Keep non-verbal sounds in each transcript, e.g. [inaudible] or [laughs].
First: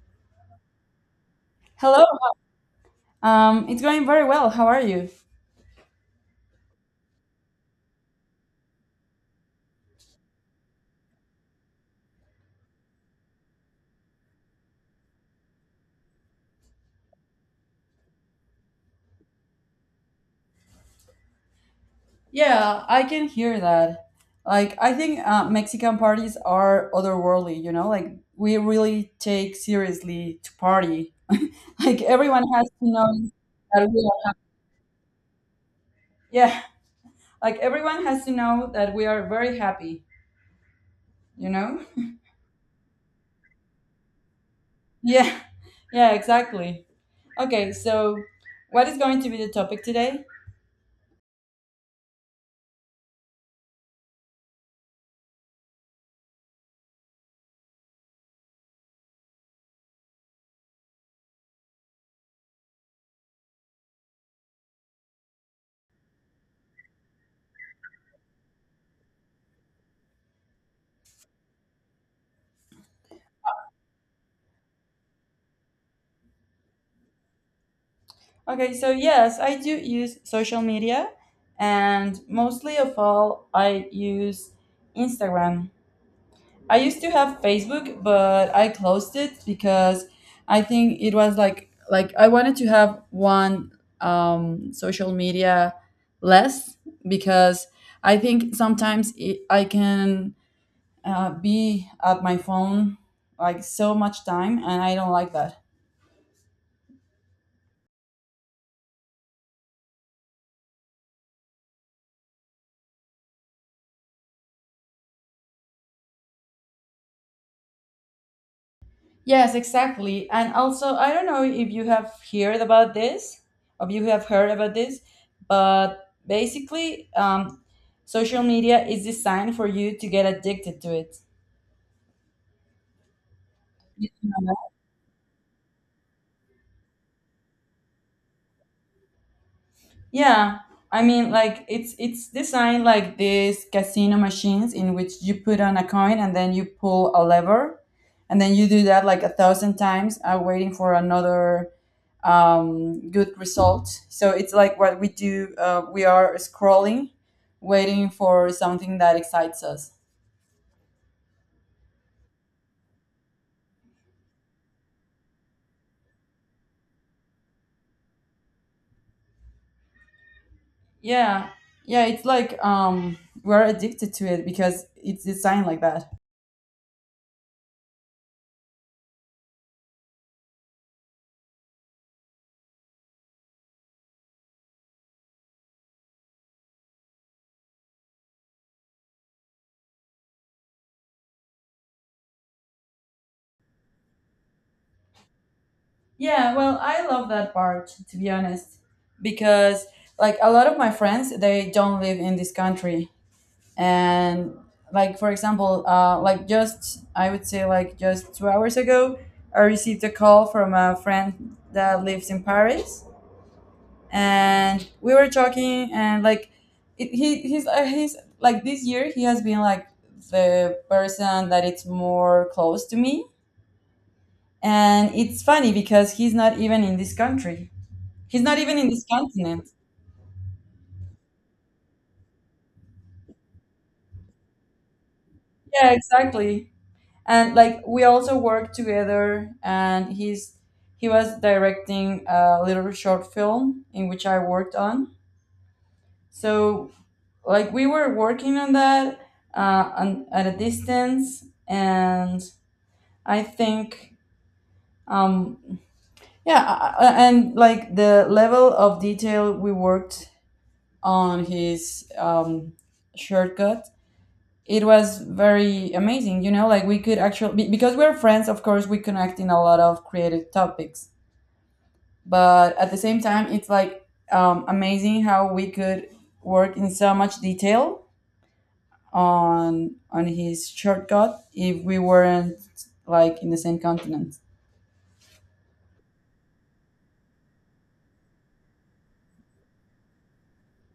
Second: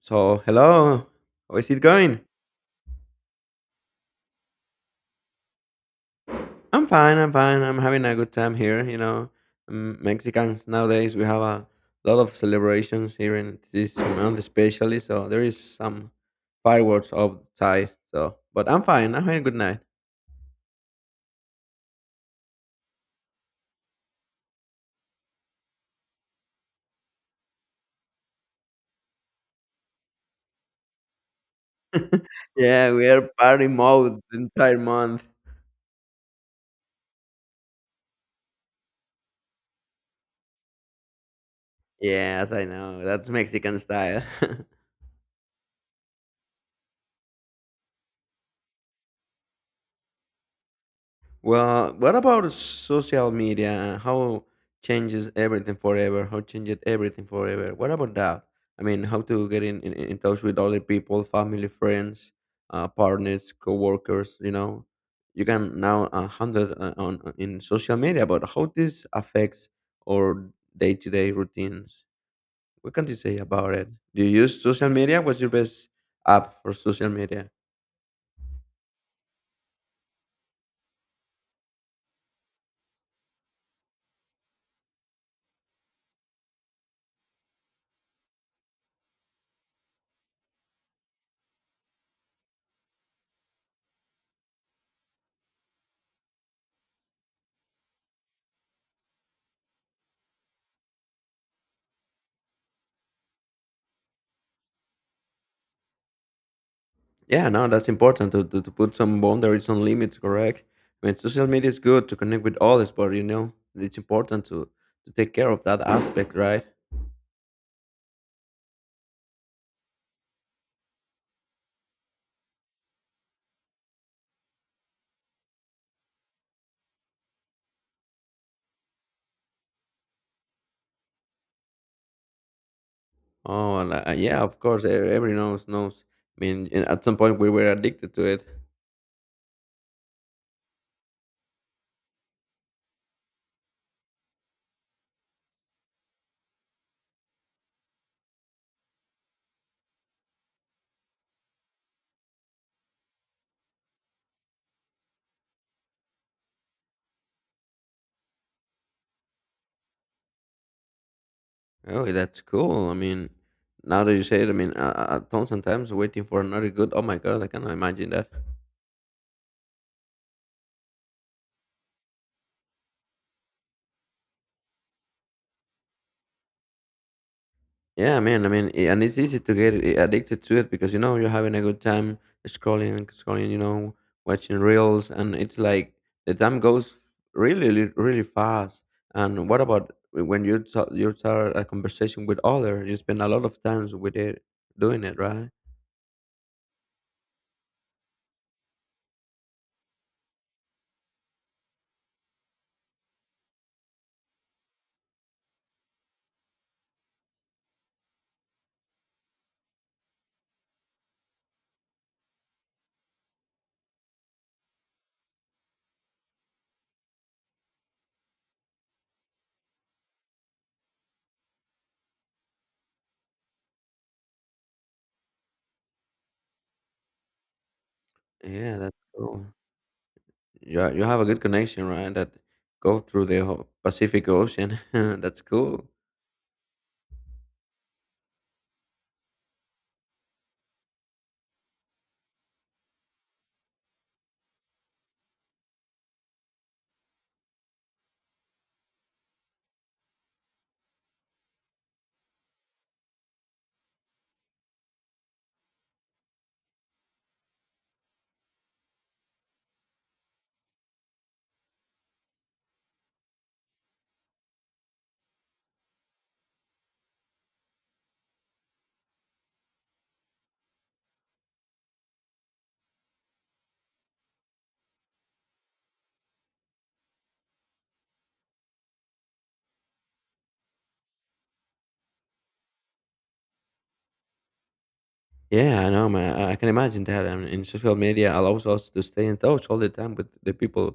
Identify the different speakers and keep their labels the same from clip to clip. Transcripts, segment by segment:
Speaker 1: So, hello. How is it
Speaker 2: Hello.
Speaker 1: going?
Speaker 2: It's going very well. How are you?
Speaker 1: I'm fine. I'm fine. I'm having a good time here. Mexicans nowadays we have a lot of celebrations here in this month, especially. So there is some fireworks outside. So, but I'm fine. I'm having a good night.
Speaker 2: Yeah, I can hear that. Like, I think Mexican parties are otherworldly. You know, like we really take seriously to party. [laughs] Like everyone has to
Speaker 1: Yeah, we are
Speaker 2: know
Speaker 1: party
Speaker 2: that we
Speaker 1: mode
Speaker 2: are.
Speaker 1: the entire month.
Speaker 2: Yeah, like everyone has to know that we are very happy. You know? [laughs]
Speaker 1: Yes, I know. That's Mexican style. [laughs]
Speaker 2: Yeah. Yeah. Exactly. Okay. So, what is going to be the topic today?
Speaker 1: Well, what about social media? And how changes everything forever? How changed everything forever? What about that? I mean, how to get in touch with other people, family, friends, partners, coworkers. You know, you can now handle in social media. But how this affects our day-to-day routines? What can you say about it? Do you use social media? What's your best app for social media?
Speaker 2: Okay, so yes, I do use social media, and mostly of all, I use Instagram. I used to have Facebook, but I closed it because I think it was like I wanted to have one social media less because I think sometimes it, I can be at my phone like so much time, and I don't like that.
Speaker 1: Yeah, no, that's important to put some boundaries, some limits, correct? I mean, social media is good to connect with others, but you know, it's important to take care of that aspect, right?
Speaker 2: Yes, exactly. And also, I don't know if you have heard about this, or you have heard about this, but basically, social media is designed for you to get addicted to it.
Speaker 1: Oh, yeah, of course, everyone knows. I mean, and at some point we were addicted to it.
Speaker 2: Yeah, I mean, like it's designed like these casino machines in which you put on a coin and then you pull a lever, and then you do that like a thousand times, waiting for another good results. So it's like what we do. We are scrolling, waiting for something that excites us.
Speaker 1: Oh, that's cool. I mean, now that you say it, I mean, tons and times waiting for another good. Oh my God, I cannot imagine that.
Speaker 2: Yeah, yeah. It's like we're addicted to it because it's designed like that.
Speaker 1: Yeah, man. I mean, and it's easy to get addicted to it because you know you're having a good time scrolling and scrolling, you know, watching reels, and it's like the time goes really fast. And what about when you you start a conversation with other? You spend a lot of times with it doing it, right?
Speaker 2: Yeah. Well, I love that part to be honest, because like a lot of my friends, they don't live in this country, and like for example, like just I would say like just 2 hours ago, I received a call from a friend that lives in Paris and we were talking and like it, he's he's like this year he has been like the person that it's more close to me and it's funny because he's not even in this country he's not even
Speaker 1: Yeah,
Speaker 2: in
Speaker 1: that's
Speaker 2: this
Speaker 1: cool.
Speaker 2: continent
Speaker 1: Yeah, you have a good connection, right? That go through the whole Pacific Ocean. [laughs] That's cool.
Speaker 2: yeah exactly and like we also worked together and he's he was directing a little short film in which I worked on so like we were working on that on, at a distance and I think, um, yeah, and like the level of detail we worked on his shortcut, it was very amazing. You know, like we could actually, because we're friends, of course, we connect in a lot of creative topics. But at the same time, it's like amazing how we could work in so much detail on his shortcut if we weren't like in the same continent.
Speaker 1: Yeah, I know, man. I can imagine that. I mean, and social media allows us to stay in touch all the time with the people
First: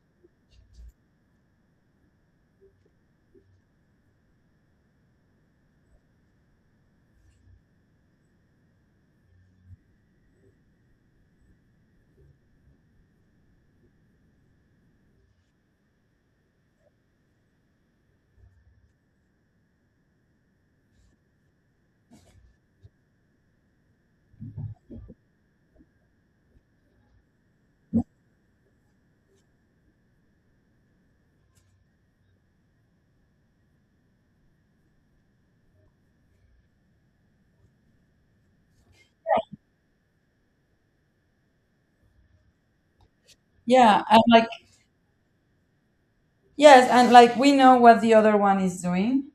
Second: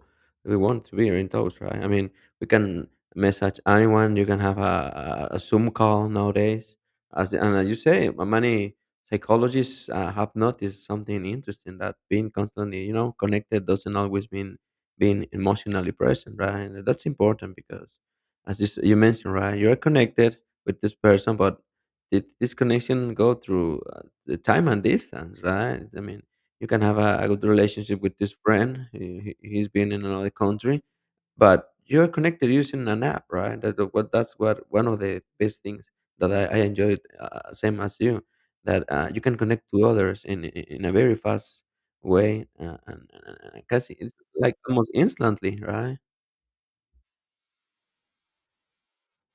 Speaker 1: that we want to be in touch, right? I mean, we can message anyone. You can have a Zoom call nowadays. As the- and as you say, many psychologists have noticed something interesting that being constantly, you know, connected doesn't always mean being emotionally present, right? And that's important because, as you, you mentioned, right, you're connected with this person, but did this connection go through the time and distance, right? I mean, you can have a good relationship with this friend. He's been in another country, but you're connected using an app, right? That's what one of the best things that I enjoyed, same as you, that you can connect to others in a very fast way, and casi
Speaker 2: Yeah,
Speaker 1: it's
Speaker 2: and like
Speaker 1: like almost instantly, right? [laughs]
Speaker 2: yes, and like we know what the other one is doing.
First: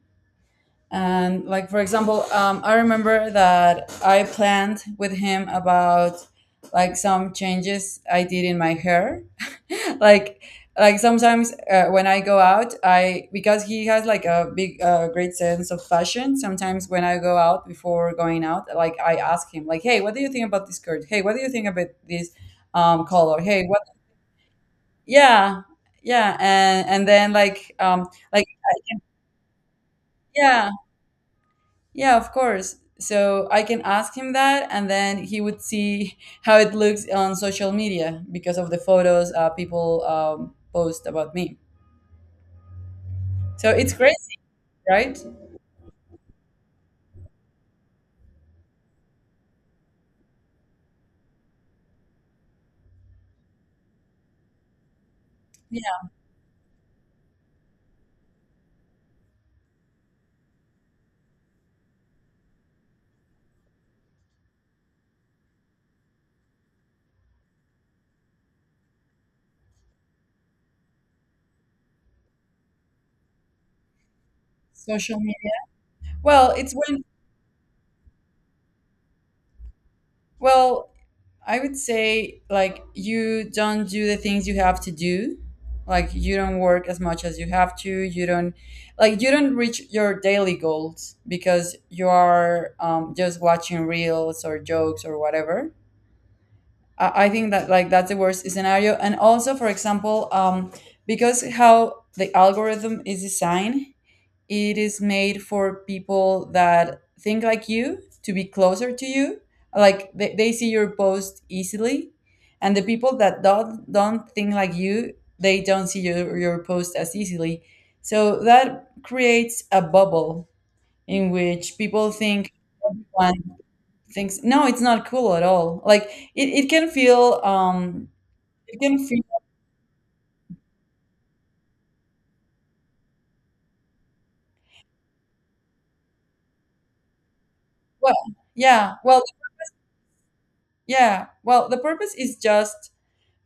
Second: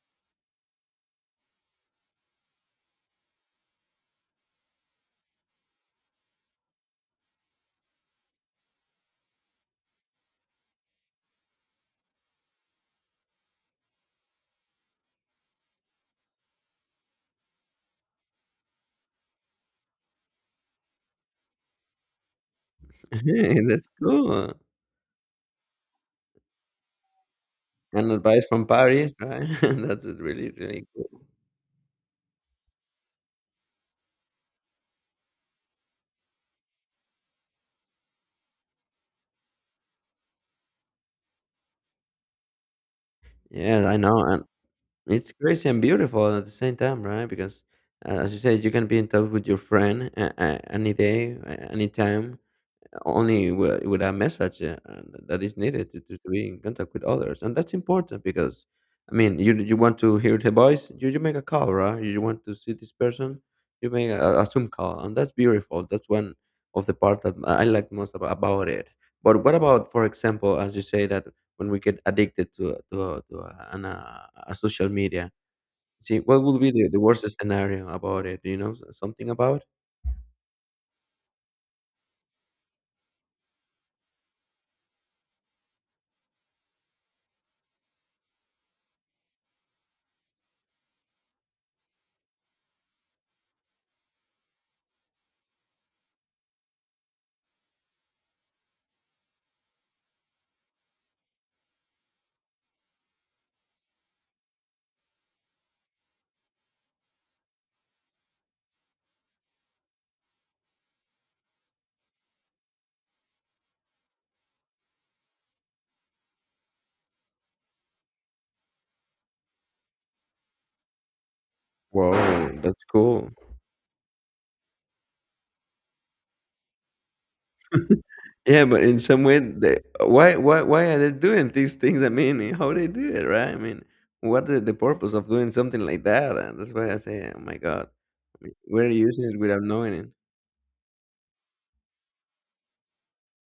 Speaker 2: And like for example, I remember that I planned with him about like some changes I did in my hair. [laughs] like like sometimes when I go out, I because he has like a big great sense of fashion. Sometimes when I go out before going out, like I ask him like, "Hey, what do you think about this skirt? Hey, what do you think about this color?
Speaker 1: Hey,
Speaker 2: Hey, what?"
Speaker 1: that's cool.
Speaker 2: Yeah, yeah, and then
Speaker 1: And
Speaker 2: like
Speaker 1: advice from Paris, right? [laughs] That's really,
Speaker 2: yeah.
Speaker 1: really cool.
Speaker 2: Yeah, of course. So I can ask him that, and then he would see [laughs] how it looks on social media because of the photos people post about me. So
Speaker 1: Yeah,
Speaker 2: it's
Speaker 1: I
Speaker 2: crazy,
Speaker 1: know.
Speaker 2: right?
Speaker 1: It's crazy and beautiful at the same time, right? Because as you said, you can be in touch with your friend any day, any time, only with a message that is needed to,
Speaker 2: Yeah,
Speaker 1: to, to be in contact with others, and that's important because, I mean, you want to hear the voice, you make a call, right? You want to see this person, you make a Zoom call, and that's beautiful. That's one of the part that I like most about it. But what about, for example, as you say that when we get addicted to a social
Speaker 2: social
Speaker 1: media.
Speaker 2: media.
Speaker 1: See, what
Speaker 2: Well,
Speaker 1: would be
Speaker 2: it's
Speaker 1: the
Speaker 2: when,
Speaker 1: worst scenario about it? Do you know something about?
Speaker 2: well, I would say like you don't do the things you have to do. Like you don't work as much as you have to. You don't like you don't reach your daily goals because you are just watching reels or jokes or whatever. I think that like that's the worst scenario. And also, for example, because how the algorithm is designed, it is made for people that think like you to be closer to you. Like they see your post easily, and the people that don't think like you, they don't see your post as easily. So that creates a bubble in which people
Speaker 1: Whoa,
Speaker 2: think
Speaker 1: that's cool.
Speaker 2: things. No, it's not cool at all. Like it,
Speaker 1: Yeah,
Speaker 2: it
Speaker 1: but
Speaker 2: can
Speaker 1: in
Speaker 2: feel
Speaker 1: some way, they, why are they doing these things? I mean, how they do it, right? I mean, what the purpose of doing something like that? And that's why I say, oh my god,
Speaker 2: well
Speaker 1: I mean, we're
Speaker 2: yeah well
Speaker 1: using it without knowing it.
Speaker 2: yeah well the purpose is just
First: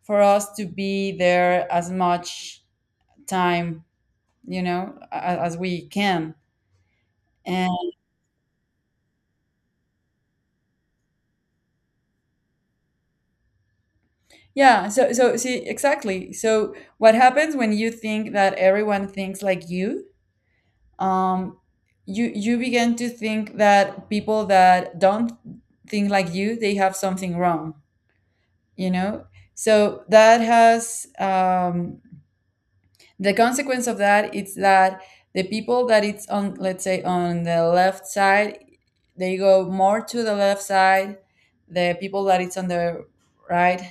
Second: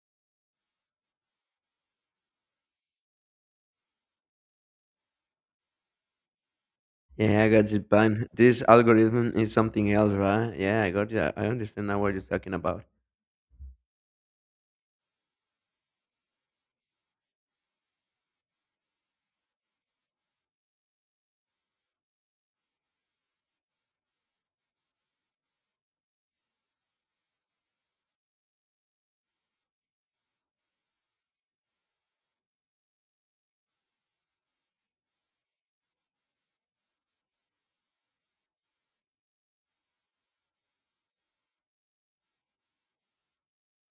Speaker 2: for us to be there as much time you know as we can.
Speaker 1: Yeah, I got
Speaker 2: And
Speaker 1: you, Pan. This algorithm is something else, right? Yeah, I got you. I understand now what you're talking about.
Speaker 2: yeah, so so see exactly so what happens when you think that everyone thinks like you? um you you begin to think that people that don't think like you they have something wrong, you know, so that has the consequence of that is that the people that it's on let's say on the left side they go more to the left side. The people that it's on the right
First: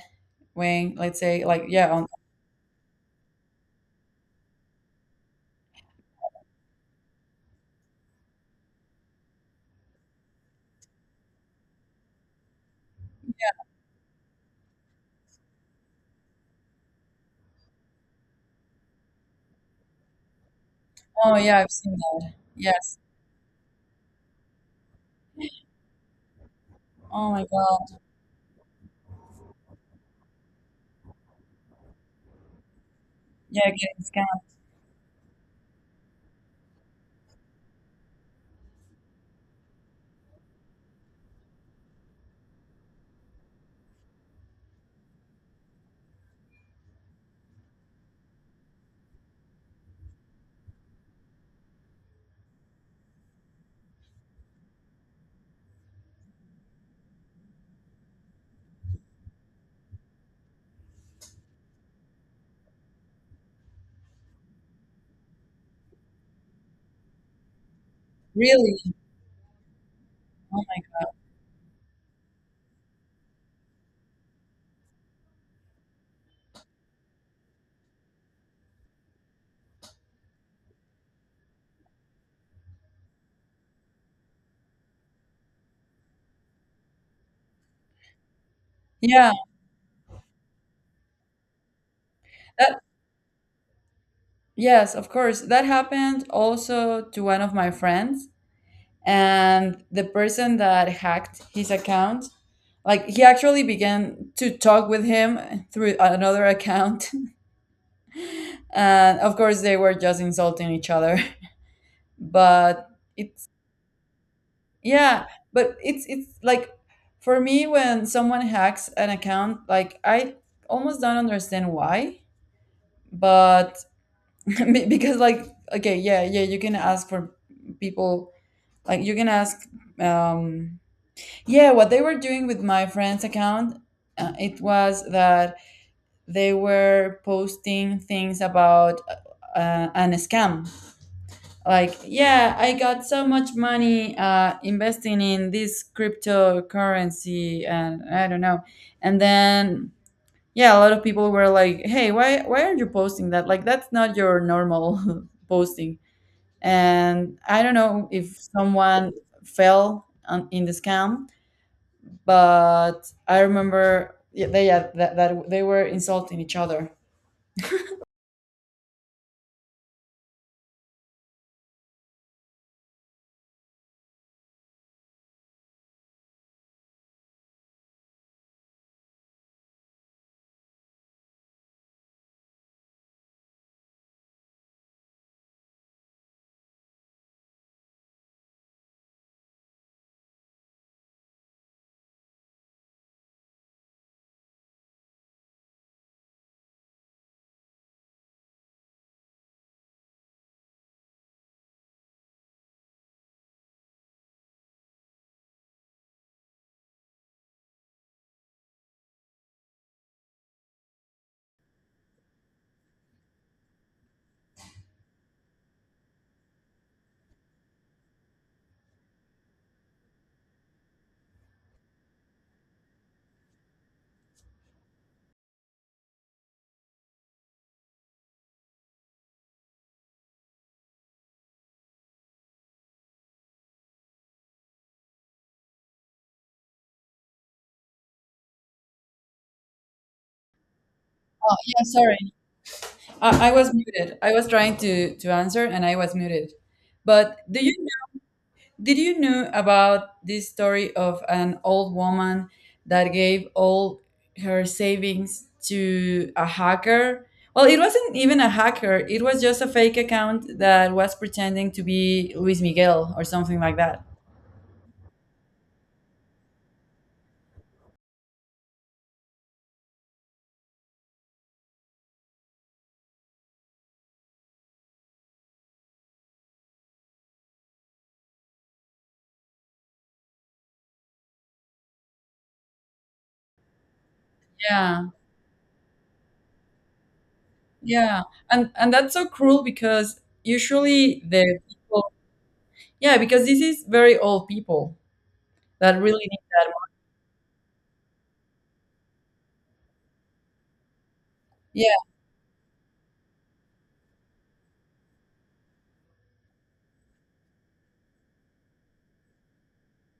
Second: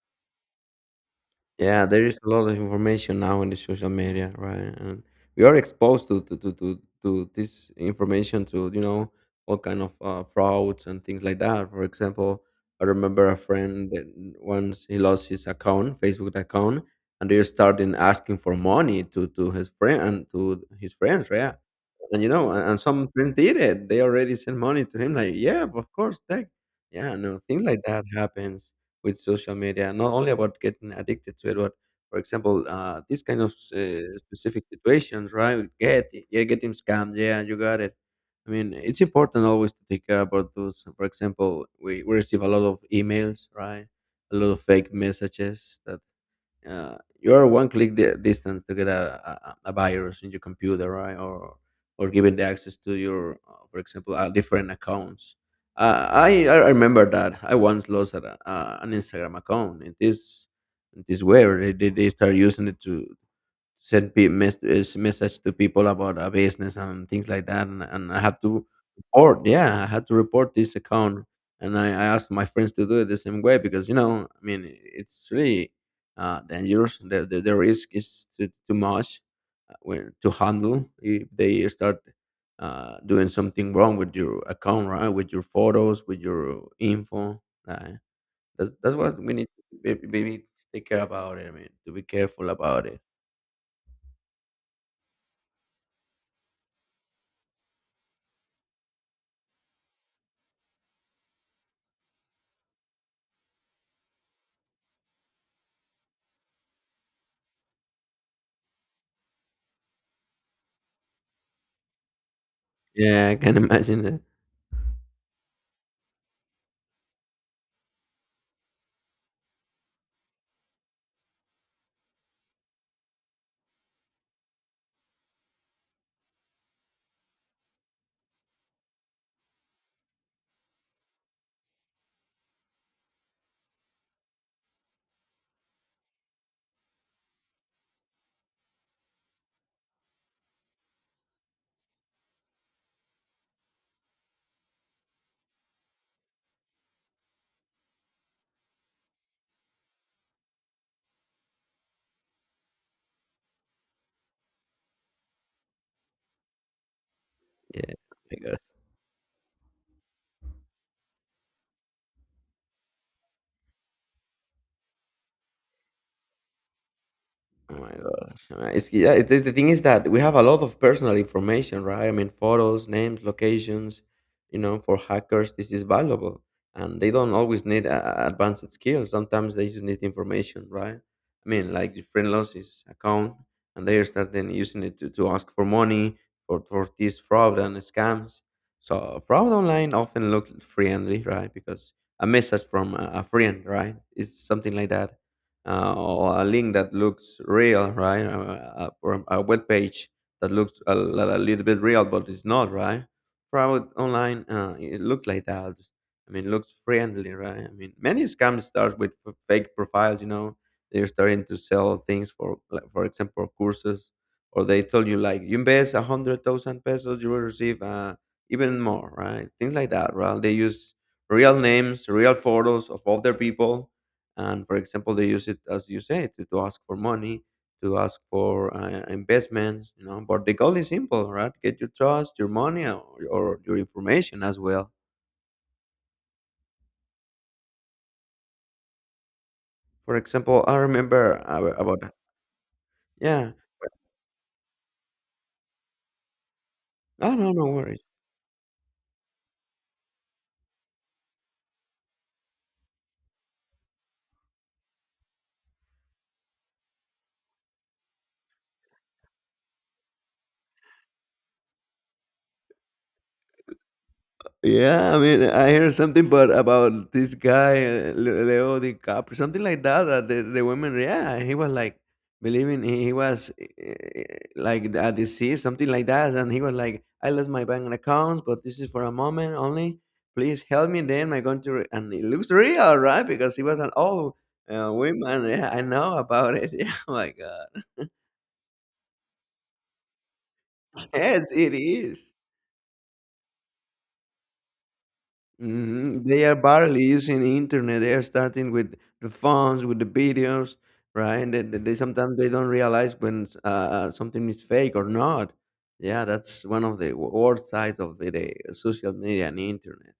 Speaker 2: wing let's say like
Speaker 1: Yeah,
Speaker 2: yeah
Speaker 1: there
Speaker 2: on.
Speaker 1: is a lot of information now in the social media, right? And we are exposed to this information to you know all kind of frauds and things like that. For example, I remember a friend that once he lost his account, Facebook account, and they started asking for money to his friend and to his friends,
Speaker 2: Oh
Speaker 1: right?
Speaker 2: yeah, I've seen
Speaker 1: And you
Speaker 2: that.
Speaker 1: know, and
Speaker 2: Yes.
Speaker 1: some friends did it. They already sent money to him, like yeah, of course, take yeah,
Speaker 2: Oh
Speaker 1: no,
Speaker 2: my
Speaker 1: things like
Speaker 2: God.
Speaker 1: that happens with social media, not only about getting addicted to it, but for example, these kind of
Speaker 2: Yeah, getting scammed.
Speaker 1: specific situations, right? Get yeah, getting scammed. Yeah, you got it. I mean, it's important always to take care about those. For example, we receive a lot of emails, right? A lot of fake messages that you are one click distance to get a virus in your computer, right? Or giving the access to your, for example, different accounts. I remember that I once lost an Instagram account in this way. Where they start using it to send message to people about a business and things like that and I have to
Speaker 2: Really?
Speaker 1: report yeah I had to report
Speaker 2: Oh my.
Speaker 1: this account and I asked my friends to do it the same way because you know I mean it's really dangerous the risk is too much to handle if they start doing something wrong with your account right with your photos with your info uh, that's what
Speaker 2: Yeah,
Speaker 1: we need to take care about it I mean to be careful
Speaker 2: that.
Speaker 1: about it.
Speaker 2: Yes, of course that happened also to one of my friends and the person that hacked his account like he actually began to talk with him through another account [laughs] and of course they were just insulting each other. [laughs] But
Speaker 1: Yeah, I
Speaker 2: it's
Speaker 1: can imagine that.
Speaker 2: yeah. But it's like for me when someone hacks an account like I almost don't understand why, but [laughs] because like okay yeah yeah you can ask for people. Like you can ask um yeah, what they were doing with my friend's account, it was that they were posting things about an scam. Like, yeah, I got so much money investing in this cryptocurrency, and I don't know. And then, yeah, a lot of people were like, "Hey, why are not you posting that? Like, that's not your normal [laughs] posting." And I don't know if
Speaker 1: Yeah.
Speaker 2: someone fell on, in the scam, but I remember yeah, they yeah, that they were insulting each other.
Speaker 1: Oh my gosh. The thing is that we have a lot of personal information, right? I mean, photos, names, locations, you know, for hackers, this is valuable. And they don't always need advanced skills. Sometimes they just need information, right? I mean, like your friend lost his account and they are starting using it to ask for money for this fraud and scams. So fraud online often looks friendly, right? Because a message from a friend, right? It's something like that or a link that looks real, right? Or a web page that looks a little bit real, but it's not, right? Fraud online, it looks like that. I mean, looks friendly, right? I mean, many scams start with fake profiles. You know, they're starting to sell things for, like, for example, courses, or they tell you like, you invest a hundred thousand pesos, you will receive even more, right? Things like that, right? They use real names, real photos of other people and for example, they use it as you say to ask for money, to ask for investments. You know, but the goal is simple, right? Get your trust, your money, or your information as well. For example, I remember
Speaker 2: Yeah,
Speaker 1: about
Speaker 2: sorry, I
Speaker 1: yeah.
Speaker 2: was muted. I was trying to answer and I was muted.
Speaker 1: Oh
Speaker 2: But
Speaker 1: no,
Speaker 2: do
Speaker 1: no
Speaker 2: you
Speaker 1: worries.
Speaker 2: did you know about this story of an old woman that gave all her savings to a hacker? Well, it wasn't even a hacker. It was just a fake account that was pretending to be Luis Miguel or something like that.
Speaker 1: Yeah, I mean, I heard something, but about this guy Leo DiCaprio, something like that. That the women, yeah, he was like believing he was like a disease, something like that, and he was like, "I lost my bank accounts, but this is for a moment only. Please help me." Then I'm going to, re-" and it looks real, right? Because he was an old
Speaker 2: Yeah.
Speaker 1: woman. Yeah, I know about it. [laughs] Yeah, oh my God.
Speaker 2: Yeah, and that's so cruel because
Speaker 1: [laughs]
Speaker 2: usually
Speaker 1: Yes,
Speaker 2: the
Speaker 1: it
Speaker 2: people,
Speaker 1: is.
Speaker 2: yeah, because this is very old people that
Speaker 1: Mhm.
Speaker 2: really need
Speaker 1: They are
Speaker 2: that one.
Speaker 1: barely using the internet. They are starting with the phones, with the videos, right? And
Speaker 2: Yeah,
Speaker 1: they sometimes they don't realize when something is fake or not. Yeah, that's one of the worst sides of the social media and internet.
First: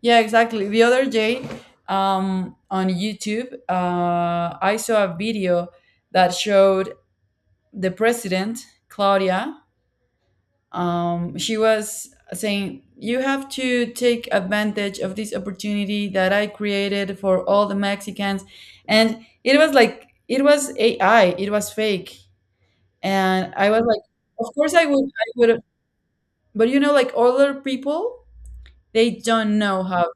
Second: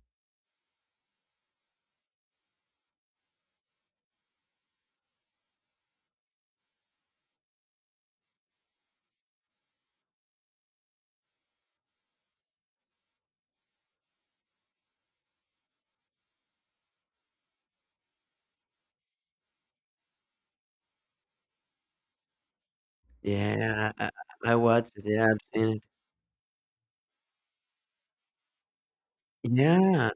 Speaker 2: yeah, exactly. The other day, on YouTube, I saw a video that showed the president, Claudia. She was saying, "You have to take advantage of this opportunity that I created for all the Mexicans," and it was like it was AI, it was fake. And I was
Speaker 1: Yeah,
Speaker 2: like, of
Speaker 1: I
Speaker 2: course I
Speaker 1: watched
Speaker 2: would,
Speaker 1: it.
Speaker 2: I
Speaker 1: Yeah, I've
Speaker 2: would.
Speaker 1: seen it.
Speaker 2: But you know, like other people, they don't know how.
Speaker 1: Yeah,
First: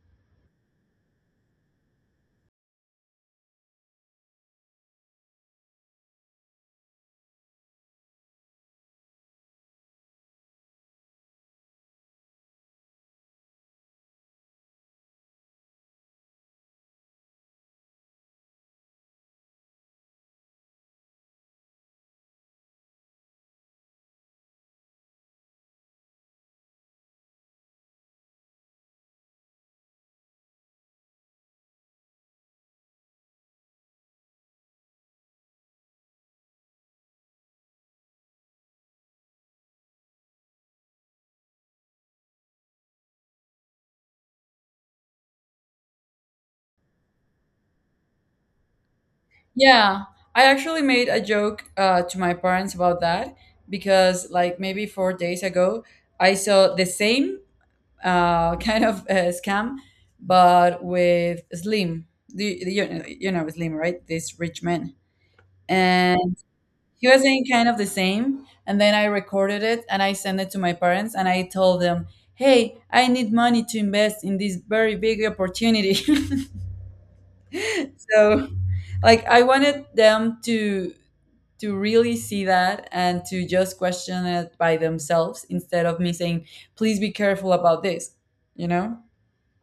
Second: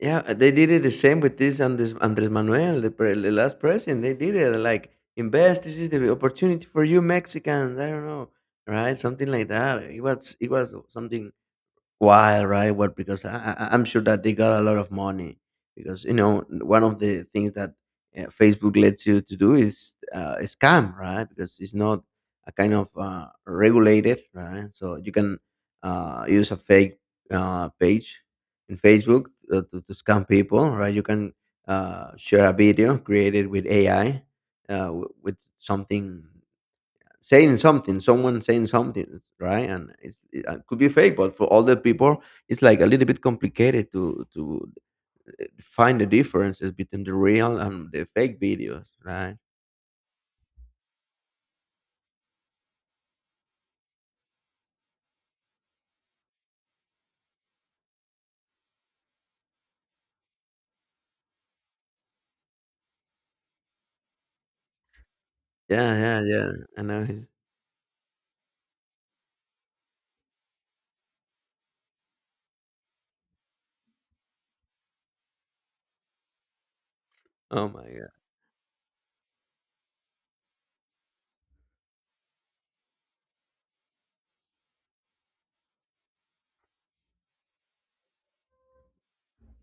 Speaker 1: yeah. They did it the same with this Andres Manuel, the last president. They did it like invest. This is the opportunity for you Mexicans. I don't know, right? Something like that. It was something. Why, right? What? Because I'm sure that they got a lot of money. Because you know, one of the things that Facebook lets you to do is a scam, right? Because it's not a kind of regulated, right? So you can use a fake page in Facebook to scam people, right? You can share a video created with AI, with something saying something, someone saying something, right? And it could be fake, but for other people, it's like a little bit complicated to find the differences between the real and the fake videos, right?
Speaker 2: Yeah, I actually made a joke to my parents about that because, like, maybe 4 days ago, I saw the same [laughs] kind of scam, but with Slim. The, you know Slim, right? This rich man.
Speaker 1: Yeah, yeah,
Speaker 2: And
Speaker 1: yeah. I know.
Speaker 2: he was
Speaker 1: it's-
Speaker 2: saying kind of the same and then I recorded it and I sent it to my parents and I told them hey I need money to invest in this very big opportunity.
Speaker 1: Oh my.
Speaker 2: [laughs] So like I wanted them to really see that and to just question it by themselves instead of me saying please be careful about this, you know.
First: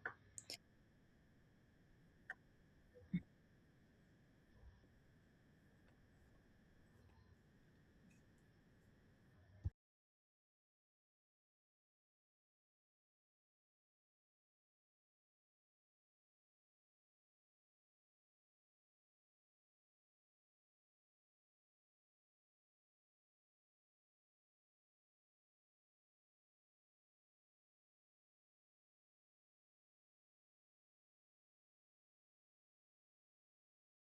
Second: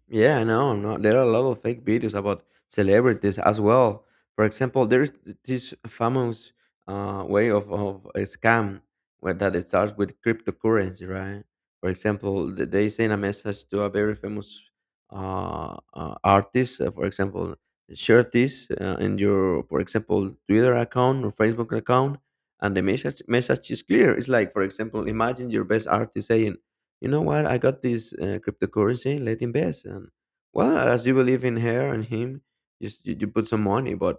Speaker 1: Yeah, I know. No, there are a lot of fake videos about celebrities as well. For example, there's this famous way of a scam where that it starts with cryptocurrency, right? For example, they send a message to a very famous artist. For example, share this in your, for example, Twitter account or Facebook account, and the message is clear. It's like, for example, imagine your best artist saying, you know what? I got this cryptocurrency. Let invest. And well, as you believe in her and him, you put some money. But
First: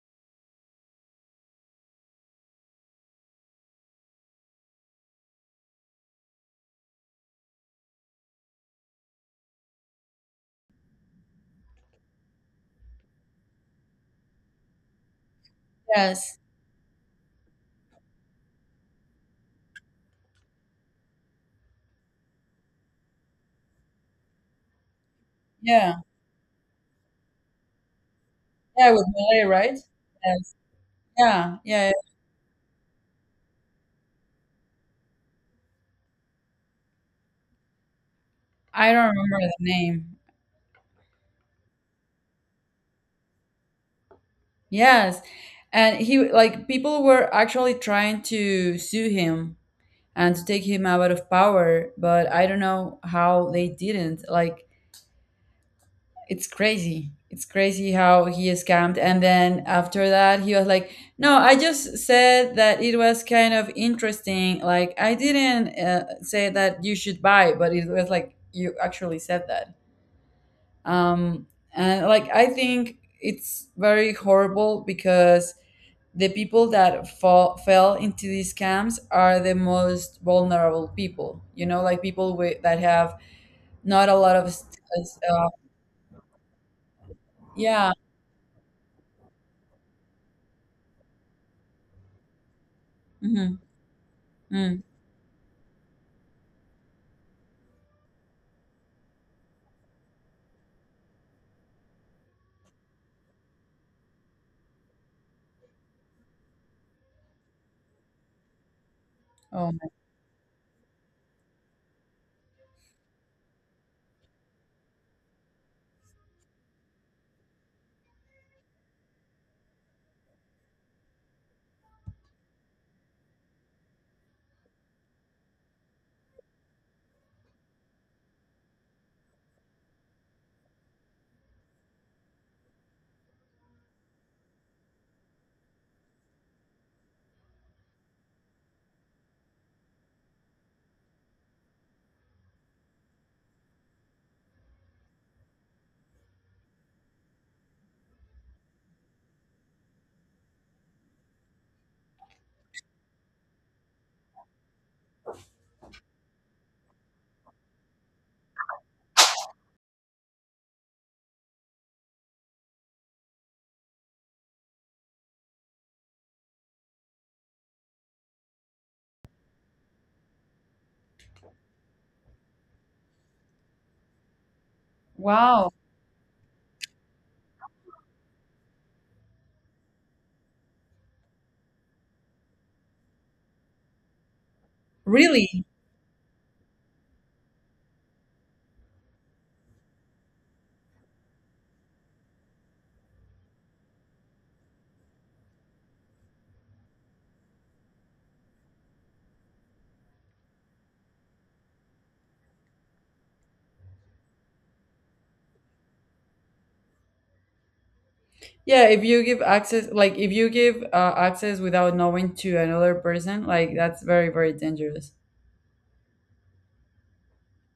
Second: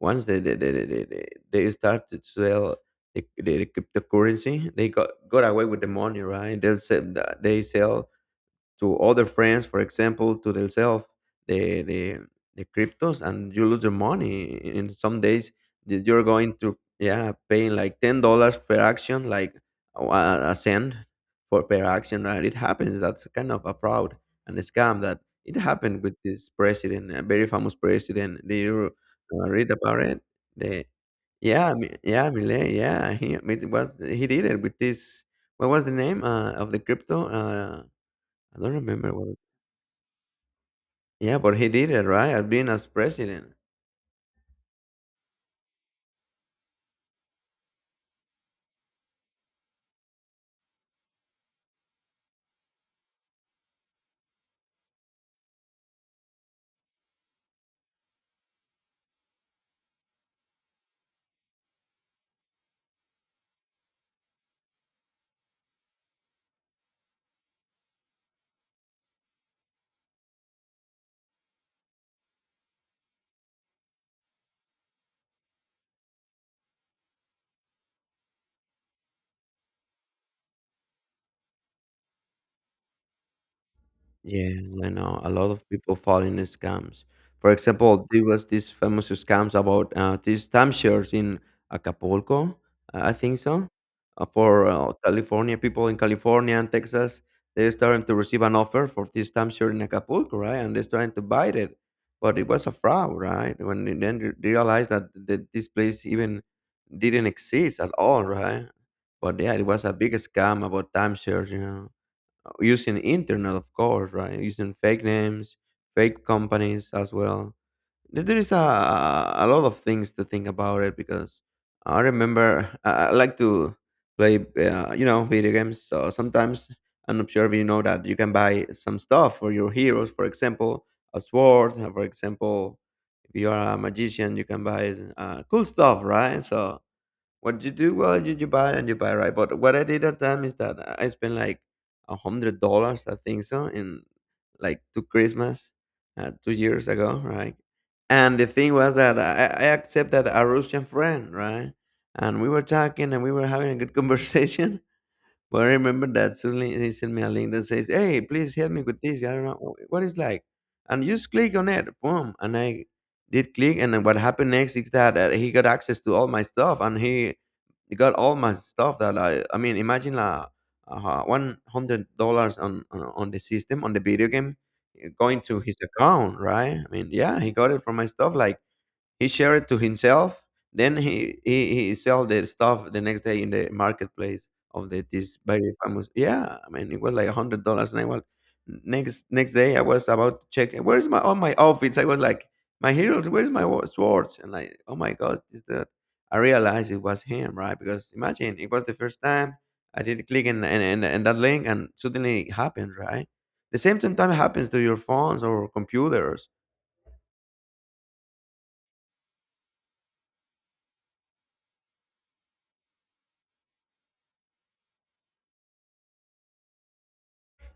Speaker 1: once they start to sell the cryptocurrency, they got away with the money, right? They sell to other friends, for example, to themselves the the cryptos, and you lose your money. In some days, that you're
Speaker 2: Yes,
Speaker 1: going to yeah paying like $10 per action, like a a cent for per action, and it happens. That's kind of a fraud and a scam that it
Speaker 2: yeah
Speaker 1: happened with this president, a very famous president. Did
Speaker 2: yeah
Speaker 1: you
Speaker 2: with Malay
Speaker 1: read
Speaker 2: right.
Speaker 1: about it?
Speaker 2: Yes,
Speaker 1: The
Speaker 2: yeah
Speaker 1: yeah,
Speaker 2: yeah yeah.
Speaker 1: Yeah, Milei, yeah. He it was he did it with this. What was the name of the crypto? I don't
Speaker 2: I don't
Speaker 1: remember what.
Speaker 2: remember the name.
Speaker 1: Yeah, but he did it, right? As being as president.
Speaker 2: Yes. And he like people were actually trying to sue him and to take him out of power, but I don't know how they didn't. Like it's crazy. It's crazy how he is scammed. And then after that, he was like, "No, I just said that it was kind of interesting. Like I didn't say that you should buy, but it was like you actually said that." Um, and like I think it's very horrible because the people that fell into these camps are the most vulnerable people, you know, like people with, that have not a lot of,
Speaker 1: Yeah, I know. A
Speaker 2: uh,
Speaker 1: lot of people fall in scams. For
Speaker 2: yeah.
Speaker 1: example, there was this famous scams about these timeshares in Acapulco, I think
Speaker 2: Hmm.
Speaker 1: so, for
Speaker 2: Mm.
Speaker 1: California people in California and Texas. They're starting to receive an offer for this timeshare in Acapulco, right? And they're starting to buy it, but it was a fraud, right? When they then realized that this place even didn't exist at all, right? But yeah, it
Speaker 2: Oh,
Speaker 1: was
Speaker 2: my.
Speaker 1: a big scam about timeshares, you know, using internet, of course, right? Using fake names, fake companies as well. There is a lot of things to think about it because I remember I like to play, you know, video games, so sometimes I'm not sure if you know that you can buy some stuff for your heroes, for example, a sword, for example. If you are a magician, you can buy cool stuff, right? So what you do, well, you buy and you buy, right? But what I did at time is that I spent like $100, I think so, in like two Christmas, 2 years ago, right? And the thing was that I accepted a Russian friend, right? And we were talking and we were having a good [laughs] conversation. But I remember that suddenly he sent me a link that says, "Hey, please help me with this. I don't know what it's like." And you just click on it, boom. And I did click, and then what happened next is that he got access to all my stuff, and he got all my stuff that I mean, imagine like $100 on, on the system, on the video game, going to
Speaker 2: Wow.
Speaker 1: his account, right? I mean, yeah, he got it from my stuff, like he shared to himself. Then he sell the stuff the next day in the marketplace of the this
Speaker 2: Really?
Speaker 1: very famous. Yeah, I mean it was like $100, and I was next day I was about to check where's my all my outfits. I was like my heroes, where's my swords? And like oh my god, is that? I realized it was him, right? Because imagine it was the first time I did click in and that link, and suddenly it happened, right? The same sometimes happens to your phones or computers.
Speaker 2: Yeah, if you give access, like if you give access without knowing to another person, like that's very, very dangerous.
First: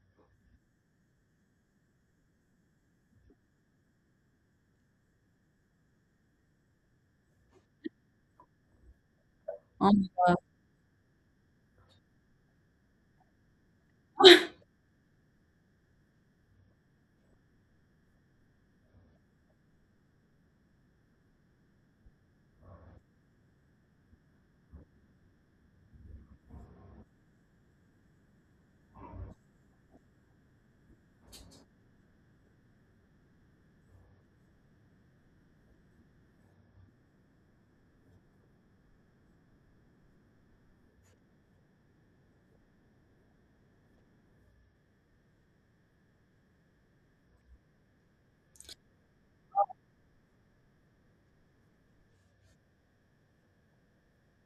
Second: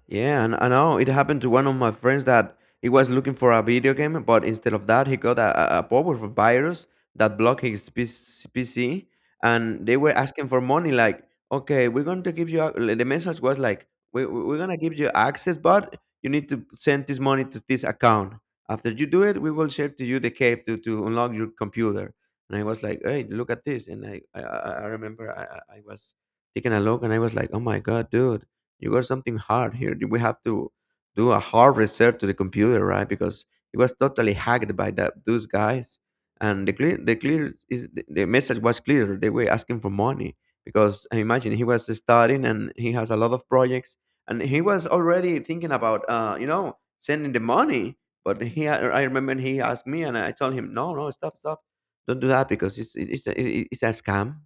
Speaker 1: Yeah, and I know it happened to one of my friends that he was looking for a video game, but instead of that, he got a, a powerful virus that blocked his PC, and
Speaker 2: Oh
Speaker 1: they
Speaker 2: my
Speaker 1: were
Speaker 2: God.
Speaker 1: asking for money. Like, okay, we're going to give you. The message was like, we're going to give you access, but you need to send this money to this account. After you do it, we will share to you the cave to unlock your computer. And I was like, hey, look at this. And I remember I was taking a look, and I was like, oh my god, dude, you got something hard here. We have to do a hard reset to the computer, right? Because it was totally hacked by that those guys. And the clear is the message was clear. They were asking for money because I imagine he was studying and he has a lot of projects, and he was already thinking about, you know, sending the money. But he, I remember he asked me, and I told him, no, no, stop, stop, don't do that because it's it's a scam,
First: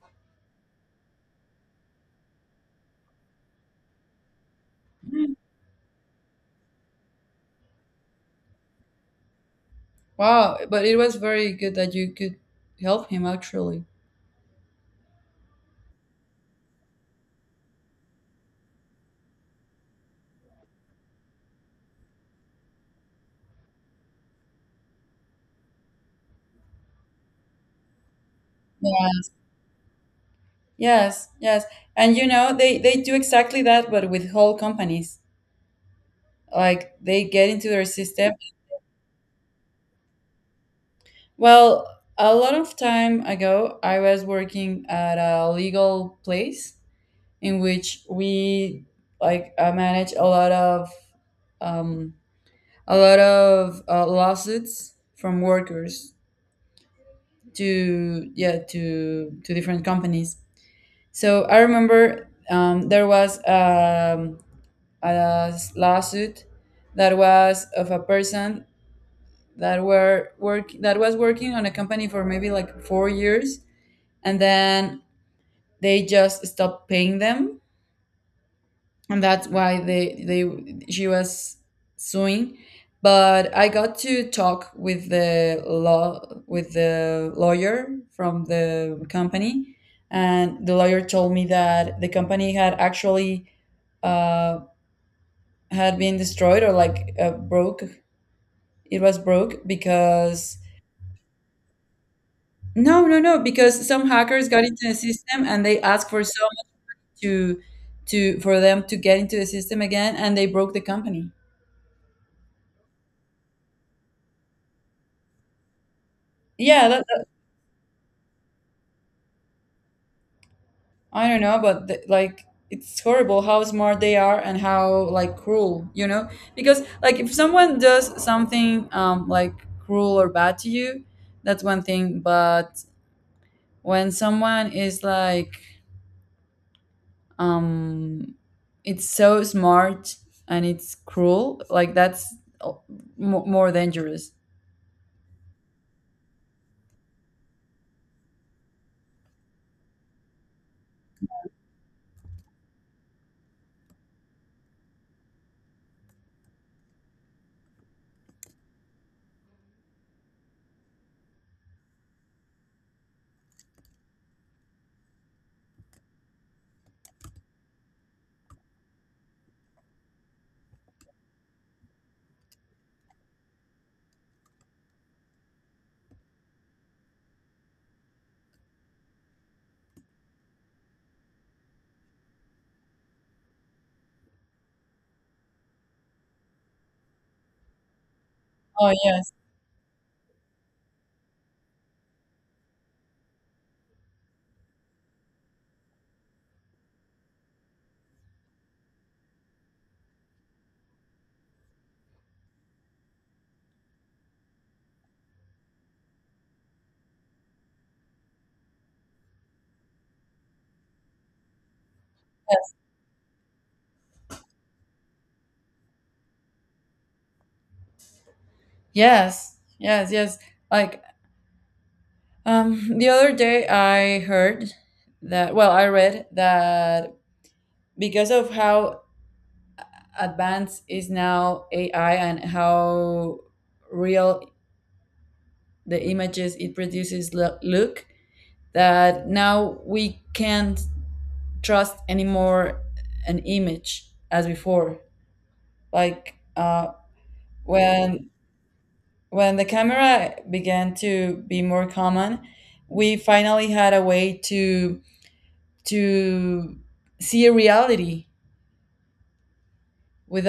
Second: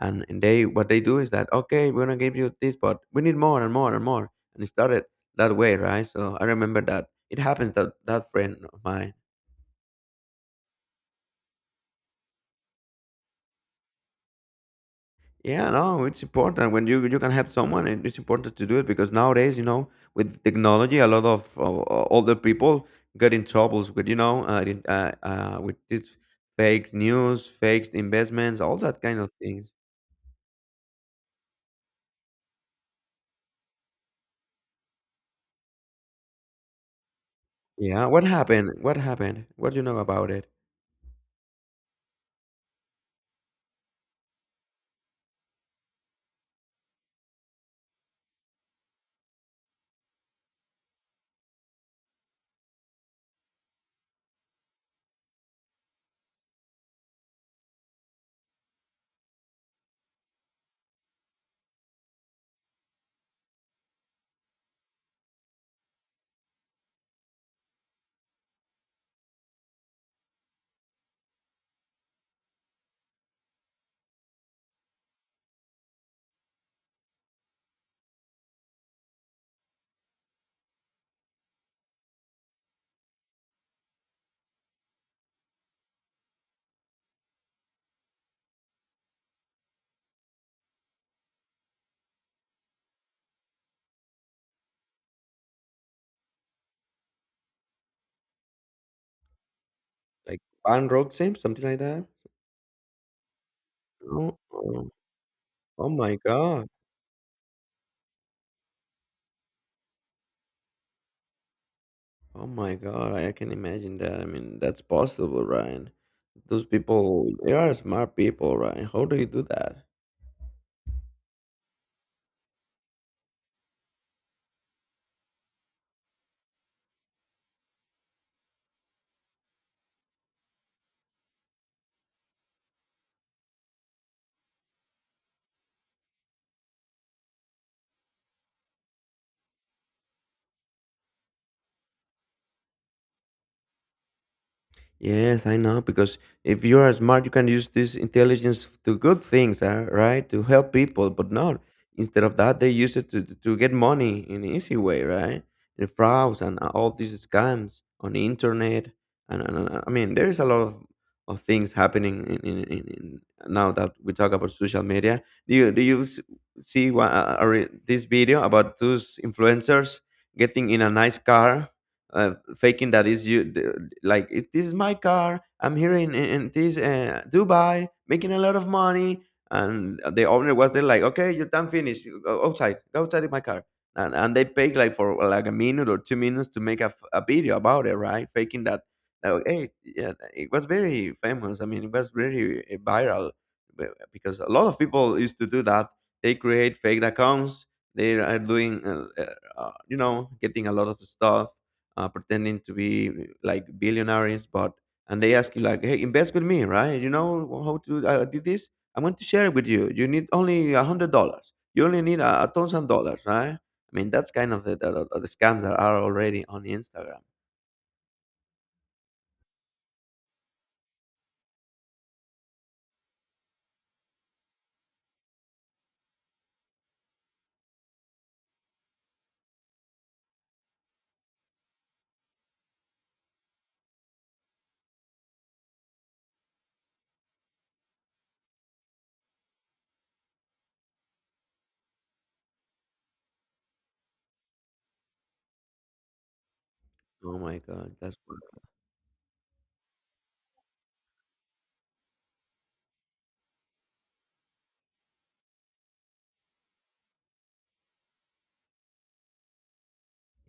Speaker 1: and they what they do is that okay we're gonna give you this but we need more and more and more, and it started
Speaker 2: Mm.
Speaker 1: that way, right? So I remember that it happens that that friend of mine.
Speaker 2: Wow, but it was very good that you could help him actually.
Speaker 1: Yeah, no, it's important when you can help someone, and it's important to do it because nowadays, you know, with technology a lot of older people get in troubles with, you know, with this fake news, fake investments, all that kind
Speaker 2: Yeah.
Speaker 1: of things.
Speaker 2: Yes, yes. And you know, they do exactly that, but with whole companies. Like they get into their
Speaker 1: Yeah, what
Speaker 2: system.
Speaker 1: happened what happened what do you know about it?
Speaker 2: Well, a lot of time ago, I was working at a legal place in which we like manage um, a lot of lawsuits from workers to yeah to different companies. So I remember there was a lawsuit that was of a person that was working on a company for maybe like 4 years and then they just stopped paying them and that's why they she was suing. But I got to talk with the law with the lawyer from the company and the lawyer told me that the company had actually uh, had been destroyed or like broke. It was broke
Speaker 1: Like
Speaker 2: because
Speaker 1: bank road, something like that.
Speaker 2: no, no, no, because some
Speaker 1: No?
Speaker 2: hackers got into
Speaker 1: No.
Speaker 2: the system and they
Speaker 1: Oh
Speaker 2: asked
Speaker 1: my
Speaker 2: for someone
Speaker 1: god.
Speaker 2: to for them to get into the system again and they broke the company.
Speaker 1: Oh my god. I can imagine that. I mean, that's possible, right? Those
Speaker 2: Yeah,
Speaker 1: people, they are smart people, right? How do you do that?
Speaker 2: I don't know, but the, like it's horrible how smart they are and how like cruel, you know? Because like if someone does something like cruel or bad to you, that's one thing, but when someone is like um it's so smart and it's cruel like that's uh, more dangerous.
Speaker 1: Yes, I know, because if you are smart, you can use this intelligence to good things, right? To help people, but not. Instead of that, they use it to get money in an easy way, right? And frauds and all these scams on the internet. I mean, there is a lot of things happening in now that we talk about social media. Do you see this video about those influencers getting in a nice car, faking that is you like, "It- this is my car. I'm here in this Dubai, making a lot of money," and the owner was there like, okay, your time finished, go outside, go outside in my car. And they paid like for like a minute or 2 minutes to make a, a video about it, right, faking that.
Speaker 2: Oh yes.
Speaker 1: Hey, yeah, it was very famous. I mean, it was very viral be- because a lot of people used to do that. They create fake accounts. They are doing you know, getting a lot of stuff, pretending to be like billionaires, but and they ask you like, "Hey, invest with me, right? You know how to I did this. I'm going to share it with you. You need only $100. You only need $1,000, right? I mean, that's kind of the the scams that are already on Instagram."
Speaker 2: Yes yes yes. Like [laughs] the other day I heard that well I read that because of how advanced is now AI and how real the images it produces look that now we can't trust anymore an image as before. Like
Speaker 1: Oh my god, that's
Speaker 2: when
Speaker 1: what.
Speaker 2: when the camera began to be more common, we finally had a way to to see a reality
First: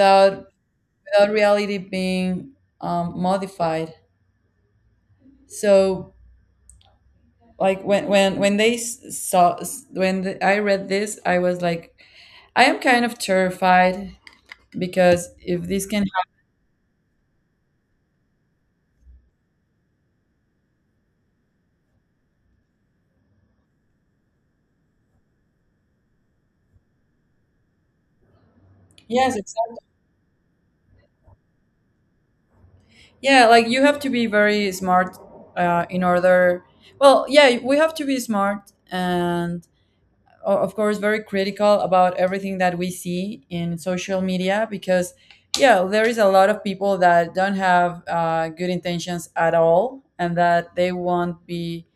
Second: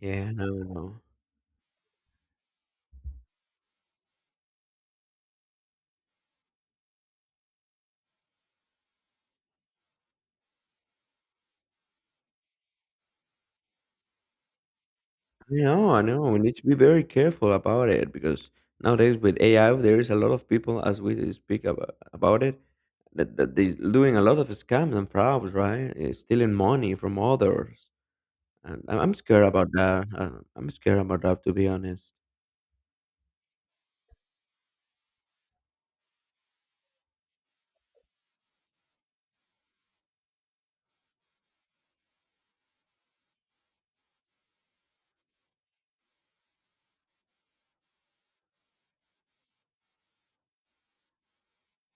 Speaker 1: Yeah, no, no.
Speaker 2: without reality being modified. So like when they when the, I read this, I was like, I am kind of terrified because
Speaker 1: I
Speaker 2: if this
Speaker 1: know,
Speaker 2: can
Speaker 1: I know.
Speaker 2: happen,
Speaker 1: We need to be very careful about it because nowadays with AI, there is a lot of people as we speak about it, that, that they doing a lot of scams and frauds, right? Eh, stealing money from others, and I'm
Speaker 2: yes.
Speaker 1: scared about that. I'm scared about that, to be honest.
Speaker 2: Yeah, like you have to be very smart in order. Well, yeah, we have to be smart and, of course, very critical about everything that we see in social media because, yeah, there is a lot of people that don't have good intentions at all and that they won't be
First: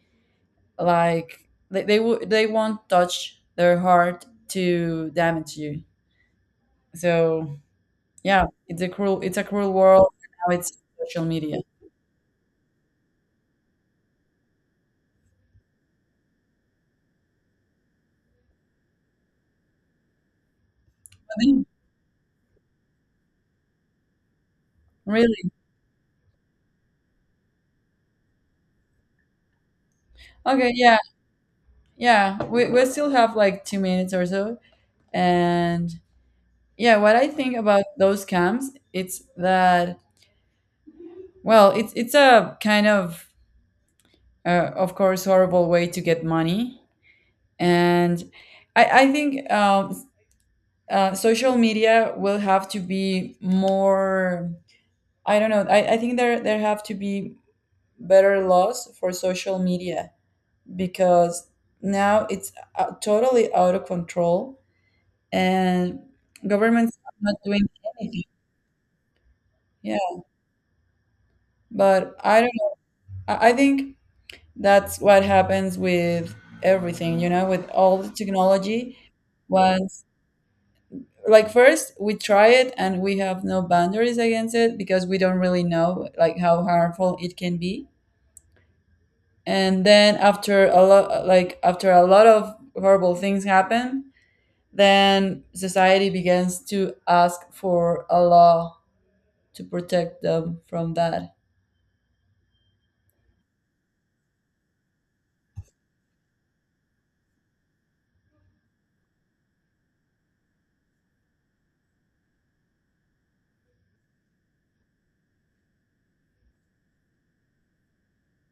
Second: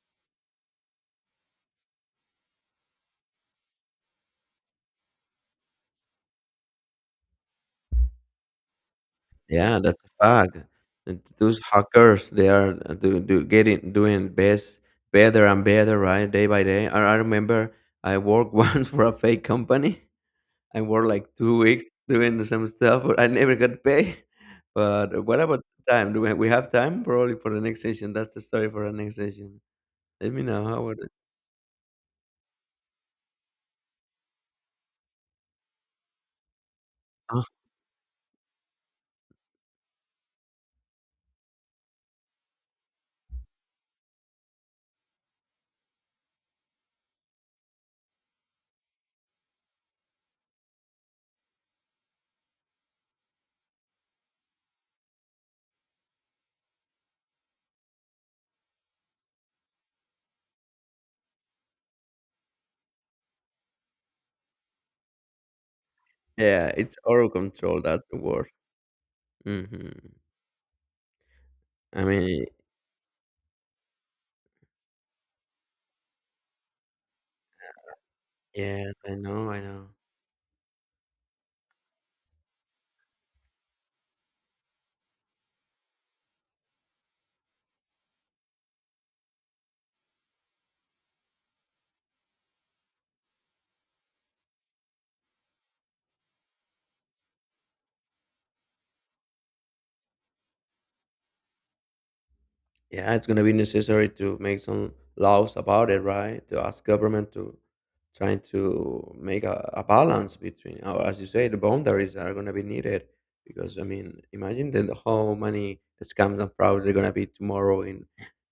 Speaker 2: like, they, they won't touch their heart to damage you. So, yeah, it's a cruel
Speaker 1: Yeah, that's
Speaker 2: world.
Speaker 1: a
Speaker 2: Now
Speaker 1: fact.
Speaker 2: it's
Speaker 1: And
Speaker 2: social media.
Speaker 1: those hackers, they are do, do getting doing best, better and better, right? Day by day. I remember I worked [laughs] once for a fake company. I worked like 2 weeks doing some stuff, but I never got paid. [laughs] But what
Speaker 2: Really?
Speaker 1: about time? Do we have time probably for the next session? That's the story for the next session. Let me know
Speaker 2: Okay,
Speaker 1: how about.
Speaker 2: yeah. Yeah, we still have like 2 minutes or so. And yeah, what I
Speaker 1: Oh,
Speaker 2: think about those camps, it's that, well, it's a kind of course, horrible way to get money. And I think social media will have to be more, I don't know, I think there, there have to be better laws for social media because now it's totally out of control and
Speaker 1: yeah, it's
Speaker 2: governments are
Speaker 1: out of
Speaker 2: not doing
Speaker 1: control, that's the
Speaker 2: anything.
Speaker 1: word.
Speaker 2: Yeah,
Speaker 1: Mhm. I
Speaker 2: but I
Speaker 1: mean,
Speaker 2: don't know. I think that's what happens with everything, you know, with all the
Speaker 1: yes,
Speaker 2: technology.
Speaker 1: I know, I know.
Speaker 2: Once, like, first we try it and we have no boundaries against it because we don't really know, like, how harmful it can be. And then after a lot, like, after a lot of horrible things happen, then society begins to ask for a law to protect them from that.
Speaker 1: Yeah, it's going to be necessary to make some laws about it, right? To ask government to trying to make a balance between, or as you say, the boundaries are going to be needed. Because I mean, imagine then how many scams and frauds are going to be tomorrow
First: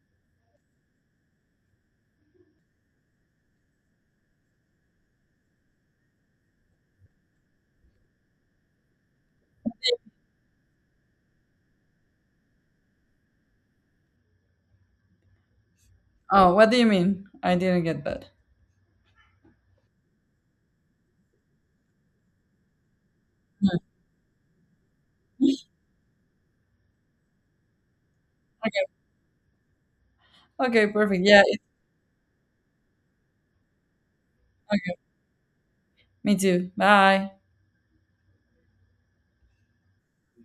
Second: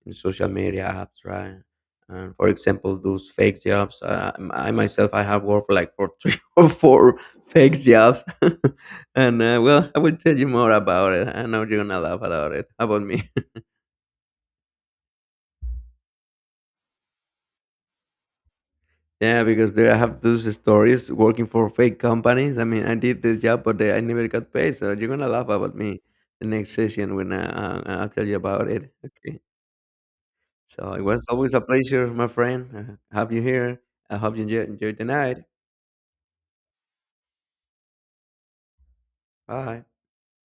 Speaker 1: in social media apps, right? And for example, those fake jobs. I myself, I have worked for like for [laughs] three or four fake jobs, [laughs] and well, I will tell you more about it. I know you're gonna laugh about it. How about me?
Speaker 2: Oh, what do you mean? I didn't get that.
Speaker 1: Yeah, because they have those stories working for fake companies. I mean, I did this job, but I never got paid. So you're gonna laugh
Speaker 2: [laughs]
Speaker 1: about me the next session when I'll tell you about
Speaker 2: Okay.
Speaker 1: it. Okay.
Speaker 2: Okay,
Speaker 1: So it
Speaker 2: perfect.
Speaker 1: was
Speaker 2: Yeah,
Speaker 1: always
Speaker 2: it,
Speaker 1: a pleasure, my friend. Have you here? I hope you enjoyed the night.
Speaker 2: me too. Bye.
Speaker 1: Bye.